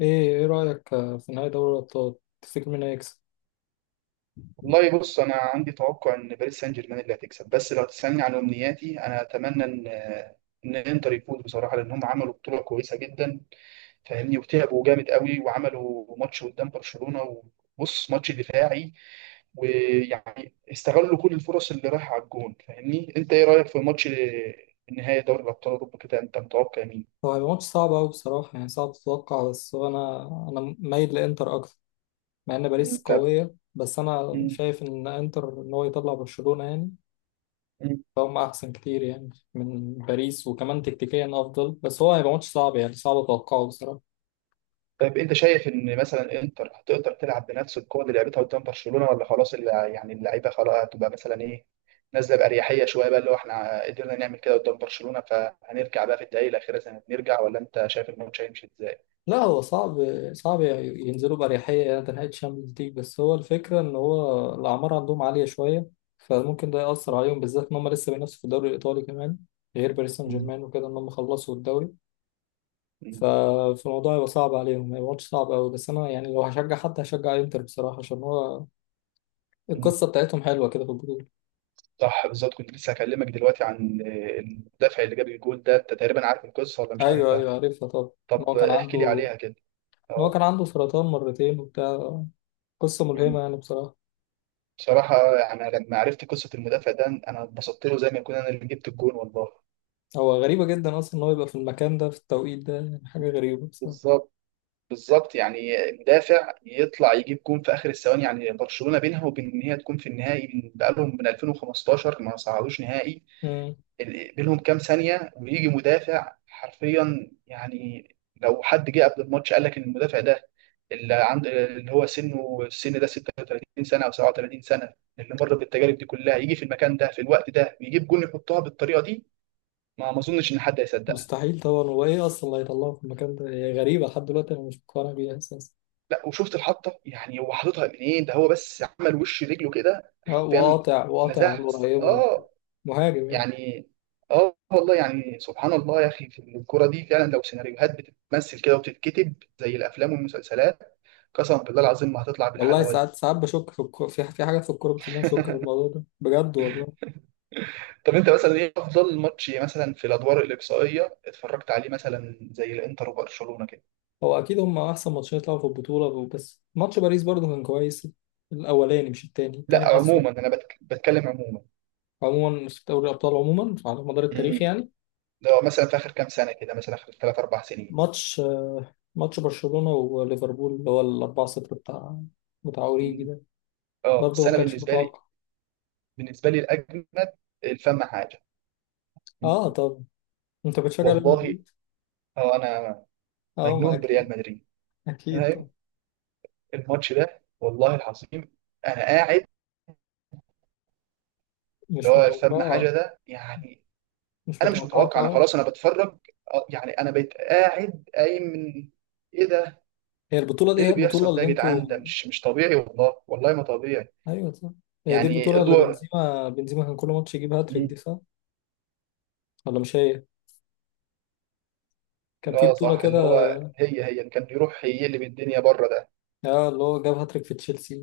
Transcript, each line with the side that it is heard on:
left: ايه رأيك في نهائي دوري الأبطال. تفتكر مين هيكسب؟
right: والله بص انا عندي توقع ان باريس سان جيرمان اللي هتكسب، بس لو تسالني عن امنياتي انا اتمنى ان انتر يفوز. بصراحه لان هم عملوا بطوله كويسه جدا، فاهمني، وتعبوا جامد قوي وعملوا ماتش قدام برشلونه. وبص، ماتش دفاعي، ويعني استغلوا كل الفرص اللي رايحه على الجون. فاهمني، انت ايه رايك في ماتش النهائي دوري الابطال اوروبا كده؟ انت متوقع مين؟
left: هو هيبقى ماتش صعب أوي بصراحة، يعني صعب تتوقع. بس هو أنا مايل لإنتر أكتر. مع إن باريس
right: انت
left: قوية، بس أنا شايف إن إنتر، إن هو يطلع برشلونة يعني
right: مم.
left: فهم أحسن كتير يعني من باريس، وكمان تكتيكيا أفضل. بس هو هيبقى ماتش صعب، يعني صعب أتوقعه بصراحة.
right: طيب انت شايف ان مثلا انتر هتقدر تلعب بنفس القوه اللي لعبتها قدام برشلونه، ولا خلاص يعني اللعيبه خلاص هتبقى مثلا ايه، نازله باريحيه شويه بقى اللي هو احنا قدرنا نعمل كده قدام برشلونه، فهنرجع بقى في الدقائق الاخيره زي ما بنرجع، ولا انت شايف الماتش هيمشي ازاي؟
left: لا هو صعب. صعب ينزلوا بأريحية، يعني نهائي الشامبيونز ليج. بس هو الفكرة إن هو الأعمار عندهم عالية شوية، فممكن ده يأثر عليهم، بالذات إن هم لسه بينافسوا في الدوري الإيطالي كمان، غير باريس سان
right: مم.
left: جيرمان وكده إن هم خلصوا الدوري.
right: مم.
left: ف- فالموضوع هيبقى صعب عليهم، هيبقى ماتش صعب أوي. بس أنا يعني لو هشجع حد هشجع إنتر بصراحة، عشان هو
right: مم.
left: القصة بتاعتهم حلوة كده في البطولة.
right: صح، بالظبط. كنت لسه هكلمك دلوقتي عن المدافع اللي جاب الجول ده. انت تقريبا عارف القصه ولا مش
left: أيوه،
right: عارفها؟
left: أيوه، عارفها طبعا. إن هو
right: طب
left: كان
right: احكي لي
left: عنده
right: عليها كده.
left: إن هو
right: اه.
left: كان عنده سرطان مرتين وبتاع. قصة ملهمة
right: مم.
left: يعني بصراحة.
right: بصراحه يعني لما عرفت قصه المدافع ده انا اتبسطت له زي ما يكون انا اللي جبت الجول والله.
left: هو غريبة جدا أصلا إن هو يبقى في المكان ده في التوقيت ده، يعني حاجة غريبة بصراحة.
right: بالظبط، بالظبط يعني مدافع يطلع يجيب جون في اخر الثواني. يعني برشلونه بينها وبين ان هي تكون في النهائي من بقالهم من 2015 ما صعدوش نهائي.
left: مم.
right: بينهم كام ثانيه ويجي مدافع حرفيا. يعني لو حد جه قبل الماتش قال لك ان المدافع ده اللي عند اللي هو سنه السن ده 36 سنه او 37 سنه، اللي مر بالتجارب دي كلها، يجي في المكان ده في الوقت ده ويجيب جون يحطها بالطريقه دي، ما اظنش ان حد هيصدق.
left: مستحيل طبعا. هو إيه أصلا اللي هيطلعه في المكان ده؟ هي غريبة لحد دلوقتي، أنا مش مقتنع بيها أساسا.
right: لا، وشفت الحطه، يعني هو حاططها منين ده؟ هو بس عمل وش رجله كده حرفيا.
left: وقاطع، وقاطع على
right: لزاز
left: القريبة وبتاع.
right: اه.
left: مهاجم يعني.
right: يعني اه، والله يعني سبحان الله يا اخي. في الكوره دي فعلا لو سيناريوهات بتتمثل كده وبتتكتب زي الافلام والمسلسلات، قسما بالله العظيم ما هتطلع
left: والله
right: بالحلاوه دي.
left: ساعات ساعات بشك في الكورة، في حاجات في الكورة بتخليني أشك في الموضوع ده بجد والله.
right: طب انت مثلا ايه افضل ماتش مثلا في الادوار الاقصائيه اتفرجت عليه، مثلا زي الانتر وبرشلونه كده؟
left: هو أكيد هم أحسن ماتشين يطلعوا في البطولة، بس ماتش باريس برضه كان كويس. الأولاني مش التاني.
right: لا
left: التاني حاسه
right: عموما انا بتكلم عموما.
left: عموما في دوري الأبطال، عموما على مدار التاريخ
right: امم،
left: يعني.
right: ده مثلا في اخر كام سنه كده، مثلا اخر ثلاث اربع سنين.
left: ماتش ماتش برشلونة وليفربول، اللي هو ال 4-0 بتاع اوريجي
right: مم.
left: ده.
right: اه بس
left: برضه ما
right: انا
left: كانش
right: بالنسبه لي،
left: متوقع.
right: بالنسبه لي الاجمد، الفم حاجه،
left: اه. طب انت بتشجع ريال
right: والله.
left: مدريد؟
right: هو انا
left: اه ما
right: مجنون بريال
left: اكيد.
right: مدريد.
left: اكيد.
right: أنا
left: طب
right: الماتش ده والله العظيم انا قاعد، اللي
left: مش
right: هو الفم
left: متوقعة،
right: حاجه ده يعني.
left: مش
right: انا مش
left: متوقعة
right: متوقع، انا
left: خالص.
right: خلاص انا بتفرج. يعني انا بقيت قاعد قايم من، ايه ده،
left: هي البطولة
right: ايه
left: دي، هي
right: اللي
left: البطولة
right: بيحصل ده
left: اللي
right: يا جدعان؟
left: انتوا...
right: ده مش طبيعي، والله والله ما طبيعي.
left: ايوه صح. هي دي
right: يعني
left: البطولة اللي
right: ادوار.
left: بنزيما كان كل ماتش يجيب هاتريك
right: مم.
left: دي، صح؟ ولا مش هي؟ كان في
right: اه
left: بطولة
right: صح،
left: كده،
right: اللي هو هي اللي كان بيروح يقلب الدنيا بره ده.
left: اه، اللي هو جاب هاتريك في تشيلسي،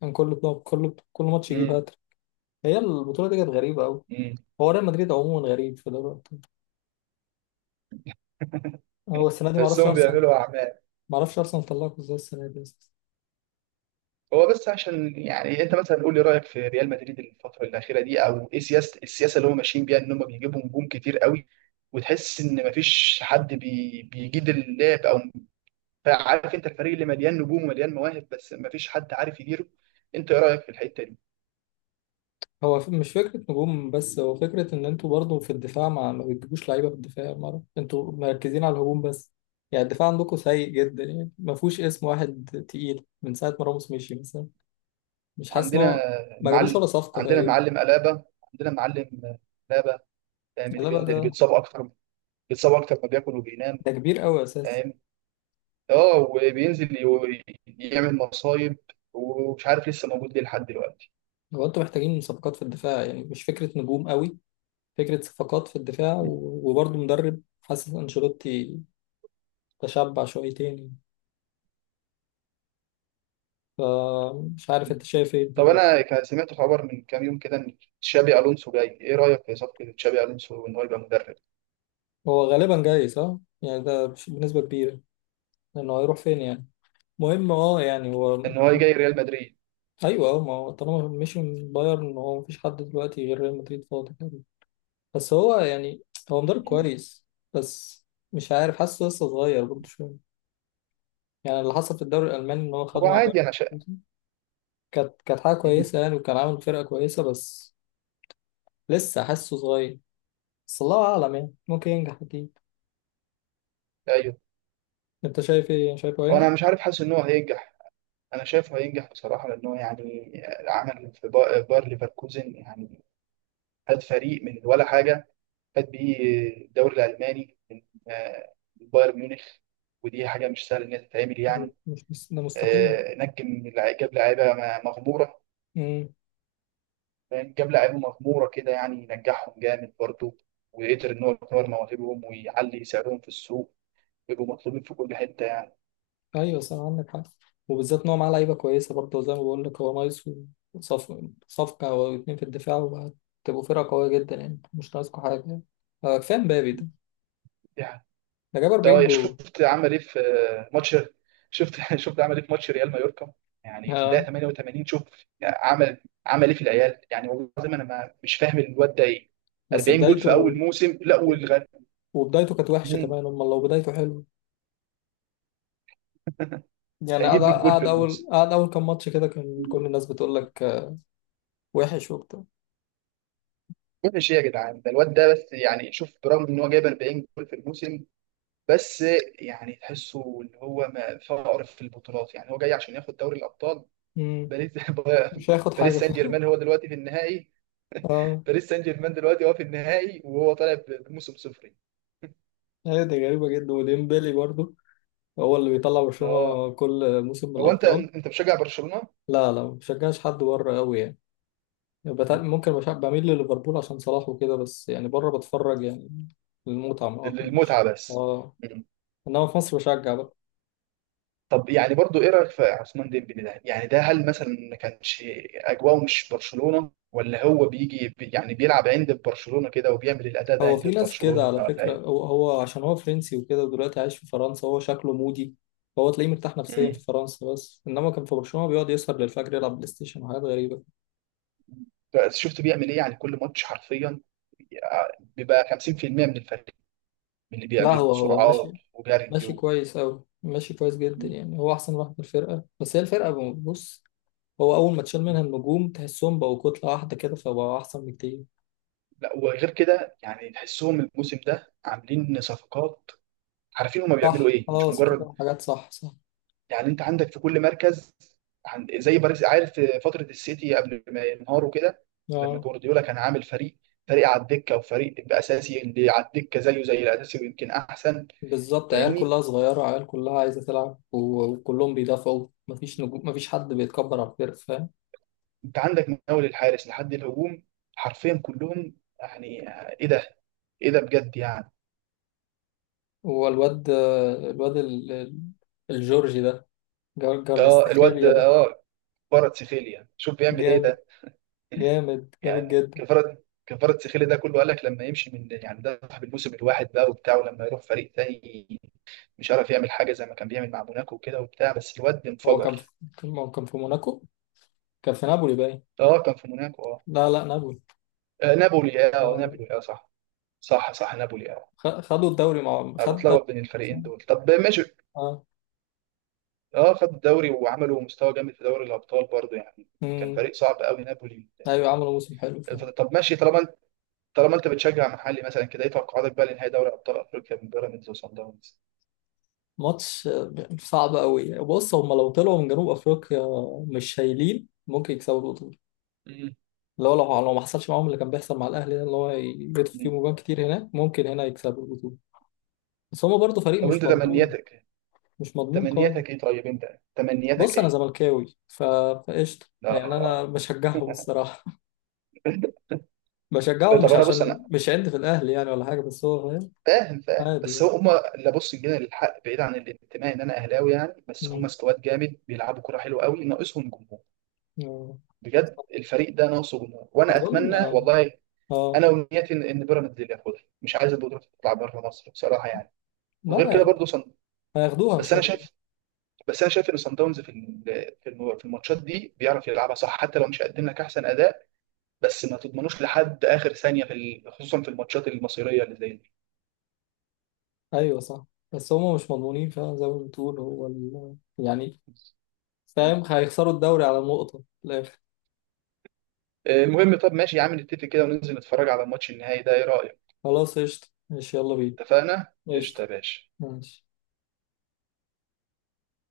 left: كان كل بطولة، كل ماتش يجيب
right: مم.
left: هاتريك. هي البطولة دي كانت غريبة قوي.
right: مم.
left: هو ريال مدريد عموما غريب في دلوقتي. هو السنة دي
right: بس
left: معرفش
right: هم
left: أرسنال
right: بيعملوا اعمال.
left: ما اعرفش ارسنال طلعكوا ازاي السنه دي أساساً.
right: هو بس عشان يعني انت مثلا قول لي رايك في ريال مدريد الفتره الاخيره دي، او ايه سياسه اللي هم ماشيين بيها ان هم بيجيبوا نجوم كتير قوي، وتحس ان مفيش حد بيجيد اللعب، او عارف انت الفريق اللي مليان نجوم ومليان مواهب بس مفيش حد عارف يديره. انت ايه رايك في الحته دي؟
left: مش فكره نجوم، بس هو فكره ان انتوا برضو في الدفاع ما بتجيبوش لعيبه في الدفاع مره. انتوا مركزين على الهجوم بس، يعني الدفاع عندكم سيء جدا، يعني ما فيهوش اسم واحد تقيل من ساعه ما راموس مشي مثلا. مش حاسس ان
right: عندنا
left: هو ما جابوش
right: معلم،
left: ولا صفقه
right: عندنا
left: تقريبا.
right: معلم الابا، عندنا معلم الابا، فاهم؟ اللي
left: لا بقى،
right: بينزل اللي
left: ده
right: بيتصاب اكتر، بيتصاب اكتر ما بياكل وبينام،
left: ده كبير قوي اساسا.
right: فاهم، اه. وبينزل يعمل مصايب، ومش عارف لسه موجود ليه لحد دلوقتي.
left: هو انتوا محتاجين صفقات في الدفاع، يعني مش فكره نجوم قوي. فكره صفقات في الدفاع،
right: مم.
left: وبرضو مدرب، حاسس انشيلوتي تشبع شويتين يعني. فمش عارف انت شايف ايه في
right: طب
left: الموضوع.
right: انا سمعت خبر من كام يوم كده ان تشابي الونسو جاي. ايه رايك في صفقه تشابي الونسو ان هو يبقى مدرب؟
left: هو غالبا جاي، صح؟ يعني ده بنسبة كبيرة، لأنه هيروح فين يعني؟ مهم اه، يعني هو
right: ان هو جاي ريال مدريد.
left: أيوه اه، ما هو طالما مشي من بايرن، هو مفيش حد دلوقتي غير ريال مدريد فاضي تقريبا. بس هو يعني هو مدرب
right: مم.
left: كويس، بس مش عارف، حاسه لسه صغير برضه شوية. يعني اللي حصل في الدوري الألماني إن هو
right: هو
left: خده مع
right: عادي، انا شايف.
left: بايرن، كانت حاجة
right: مم.
left: كويسة يعني، وكان عامل فرقة كويسة، بس لسه حاسه صغير. بس الله أعلم يعني، ممكن ينجح أكيد.
right: ايوه.
left: أنت شايف إيه؟ شايفه هينجح؟
right: وانا مش عارف، حاسس ان هو هينجح. انا شايفه هينجح بصراحه، لان هو يعني عمل في باير ليفركوزن يعني، هاد فريق من ولا حاجه فات بيه الدوري الالماني من، آه، من بايرن ميونخ. ودي حاجه مش سهله ان هي تتعمل يعني.
left: مش ده مستحيل.
right: نجم جاب لعيبه مغموره، فاهم؟ جاب لعيبه مغموره كده يعني ينجحهم جامد برضه، وقدر ان هو يطور مواهبهم ويعلي سعرهم في السوق ويبقوا مطلوبين في كل حته يعني.
left: ايوه صح، عندك حق. وبالذات ان هو معاه لعيبه كويسه برضه، وزي ما بقول لك هو نايس. وصف صفقه او اتنين في الدفاع وهتبقوا فرقه قويه جدا، يعني مش ناقصكوا حاجه يعني. كفايه مبابي ده،
right: دي
left: ده جاب
right: ده
left: 40
right: يا
left: جول.
right: شفت عمل ايه في ماتش. شفت شفت عمل ايه في ماتش ريال مايوركا. يعني في الدقيقه
left: اه
right: 88، شوف يعني عمل ايه في العيال؟ يعني والله العظيم انا ما مش فاهم الواد ده ايه.
left: بس
right: 40 جول في اول
left: بدايته،
right: موسم، لا والغ.
left: وبدايته كانت وحشه
right: مم،
left: كمان، امال لو بدايته حلوه؟ يعني
right: هيجيب 100 جول في الموسم.
left: قعد اول كام ماتش كده، كان كل الناس بتقول لك آه، وحش وبتاع.
right: مش ايه يا جدعان ده الواد ده؟ بس يعني شوف برغم ان هو جايب 40 جول في الموسم، بس يعني تحسه ان هو ما فقر في البطولات. يعني هو جاي عشان ياخد دوري الابطال.
left: مم،
right: باريس
left: مش هياخد حاجه
right: باريس سان
left: فيه.
right: جيرمان هو دلوقتي في النهائي.
left: اه،
right: باريس سان جيرمان دلوقتي هو في النهائي، وهو طالع بموسم صفري.
left: هي دي غريبه جدا، وديمبلي برضه هو اللي بيطلع
right: اه.
left: برشلونه كل موسم من
right: هو انت
left: الابطال.
right: انت مشجع برشلونه؟
left: لا، لا، ما بشجعش حد بره قوي يعني. ممكن بميل لليفربول عشان صلاح وكده، بس يعني بره بتفرج يعني للمتعة ما مش.
right: للمتعه بس.
left: اه
right: مم.
left: انما في مصر بشجع بقى.
right: طب يعني برضو ايه رايك في عثمان ديمبلي ده؟ يعني ده هل مثلا ما كانش اجواءه مش برشلونه، ولا هو بيجي يعني بيلعب عند برشلونه كده وبيعمل الاداء ده
left: هو في
right: عند
left: ناس كده
right: برشلونه،
left: على
right: ولا
left: فكرة،
right: ايه؟
left: هو عشان هو فرنسي وكده ودلوقتي عايش في فرنسا، هو شكله مودي. هو تلاقيه مرتاح نفسيا
right: مم.
left: في فرنسا، بس انما كان في برشلونة بيقعد يسهر للفجر يلعب بلاي ستيشن وحاجات غريبة.
right: بس شفت بيعمل ايه يعني كل ماتش حرفيا بيبقى 50% من الفريق، من اللي
left: لا
right: بيعمله
left: هو
right: سرعات
left: ماشي،
right: وجري
left: ماشي
right: و...
left: كويس قوي، ماشي كويس جدا
right: مم.
left: يعني. هو احسن واحد في الفرقة، بس هي الفرقة، بص، هو أول ما تشيل منها النجوم تحسهم بقوا كتلة واحدة كده، فبقوا أحسن بكتير.
right: لا، وغير كده يعني تحسهم الموسم ده عاملين صفقات، عارفين هما بيعملوا
left: صح
right: ايه،
left: اه،
right: مش مجرد
left: صفقات حاجات، صح صح.
right: يعني. انت عندك في كل مركز، عند زي باريس، عارف في فتره السيتي قبل ما ينهاروا كده، لما
left: اه
right: جوارديولا كان عامل فريق، فريق على الدكه وفريق باساسي، اللي على الدكه زيه زي الاساسي ويمكن احسن.
left: بالظبط، عيال
right: فاهمني.
left: كلها صغيرة، عيال كلها عايزة تلعب، وكلهم بيدافعوا، مفيش نجوم، مفيش حد بيتكبر على الفرق، فاهم.
right: انت عندك من اول الحارس لحد الهجوم حرفيا كلهم يعني. ايه ده، ايه ده بجد يعني.
left: هو الواد الجورجي ده،
right: اه الواد
left: جارفستخيليا ده.
right: اه. كفارة سيخيليا، شوف بيعمل ايه
left: جامد،
right: ده.
left: جامد جامد
right: يعني
left: جدا.
right: كفاره كفاره سخيلي ده كله قال لك لما يمشي من، يعني ده صاحب الموسم الواحد بقى وبتاع، ولما يروح فريق تاني مش عارف يعمل حاجه زي ما كان بيعمل مع موناكو وكده وبتاع، بس الواد
left: هو كان في
right: انفجر.
left: هو كان في موناكو. كان في نابولي باين.
right: اه كان في موناكو اه.
left: لا، لا، نابولي.
right: نابولي اه.
left: اه،
right: نابولي اه صح. صح صح، نابولي اه.
left: خ- خدوا الدوري مع
right: انا
left: خد الدوري.
right: بتلخبط بين الفريقين دول. طب ماشي، اه خد الدوري وعملوا مستوى جامد في دوري الابطال برضه يعني. كان
left: اه
right: فريق صعب قوي نابولي.
left: ايوه، عملوا موسم حلو فعلا.
right: الفترة، طب ماشي. طالما انت بتشجع محلي مثلا كده، ايه توقعاتك بقى لنهائي دوري ابطال افريقيا من بيراميدز وصن داونز؟
left: ماتش صعب قوي. بص هم لو طلعوا من جنوب افريقيا مش شايلين، ممكن يكسبوا البطوله. لو ما حصلش معاهم اللي كان بيحصل مع الاهلي ده، اللي هو يجدوا فيهم
right: مم.
left: جوان كتير هناك، ممكن هنا يكسبوا البطوله. بس هم برضه فريق
right: طب
left: مش
right: انت
left: مضمون،
right: تمنياتك
left: مش مضمون خالص.
right: تمنياتك ايه طيب انت تمنياتك
left: بص انا
right: ايه؟
left: زملكاوي، فقشطه يعني
right: لا.
left: انا بشجعهم الصراحه. بشجعهم
right: طب
left: مش
right: انا بص انا،
left: عشان مش عندي في الاهلي يعني ولا حاجه، بس هو فاهم.
right: فاهم فاهم.
left: عادي
right: بس
left: يعني.
right: هم اللي، بص جينا للحق بعيد عن الانتماء ان انا اهلاوي يعني، بس هم
left: مم.
right: سكواد جامد بيلعبوا كرة حلوه قوي، ناقصهم جمهور.
left: آه.
right: بجد الفريق ده ناقصه جمهور، وانا
left: اظن
right: اتمنى
left: اه.
right: والله،
left: آه.
right: انا ونيتي ان بيراميدز اللي ياخدها. مش عايز البطوله تطلع بره مصر بصراحه يعني. وغير كده
left: لا،
right: برضه صن...
left: هياخدوها ان
right: بس انا
left: شاء الله.
right: شايف بس انا شايف ان صن داونز في في الماتشات دي بيعرف يلعبها صح، حتى لو مش هيقدم لك احسن اداء. بس ما تضمنوش لحد اخر ثانيه في خصوصا في الماتشات المصيريه اللي زي دي.
left: ايوه صح، بس هما مش مضمونين فعلا زي ما بتقول. هو يعني
right: مم.
left: فاهم هيخسروا الدوري على نقطة في الآخر.
right: المهم طب ماشي يا عم، نتفق كده وننزل نتفرج على الماتش النهائي ده، ايه رايك؟
left: خلاص قشطة، ماشي، يلا بينا.
right: اتفقنا
left: قشطة.
right: قشطه يا باشا.
left: ماشي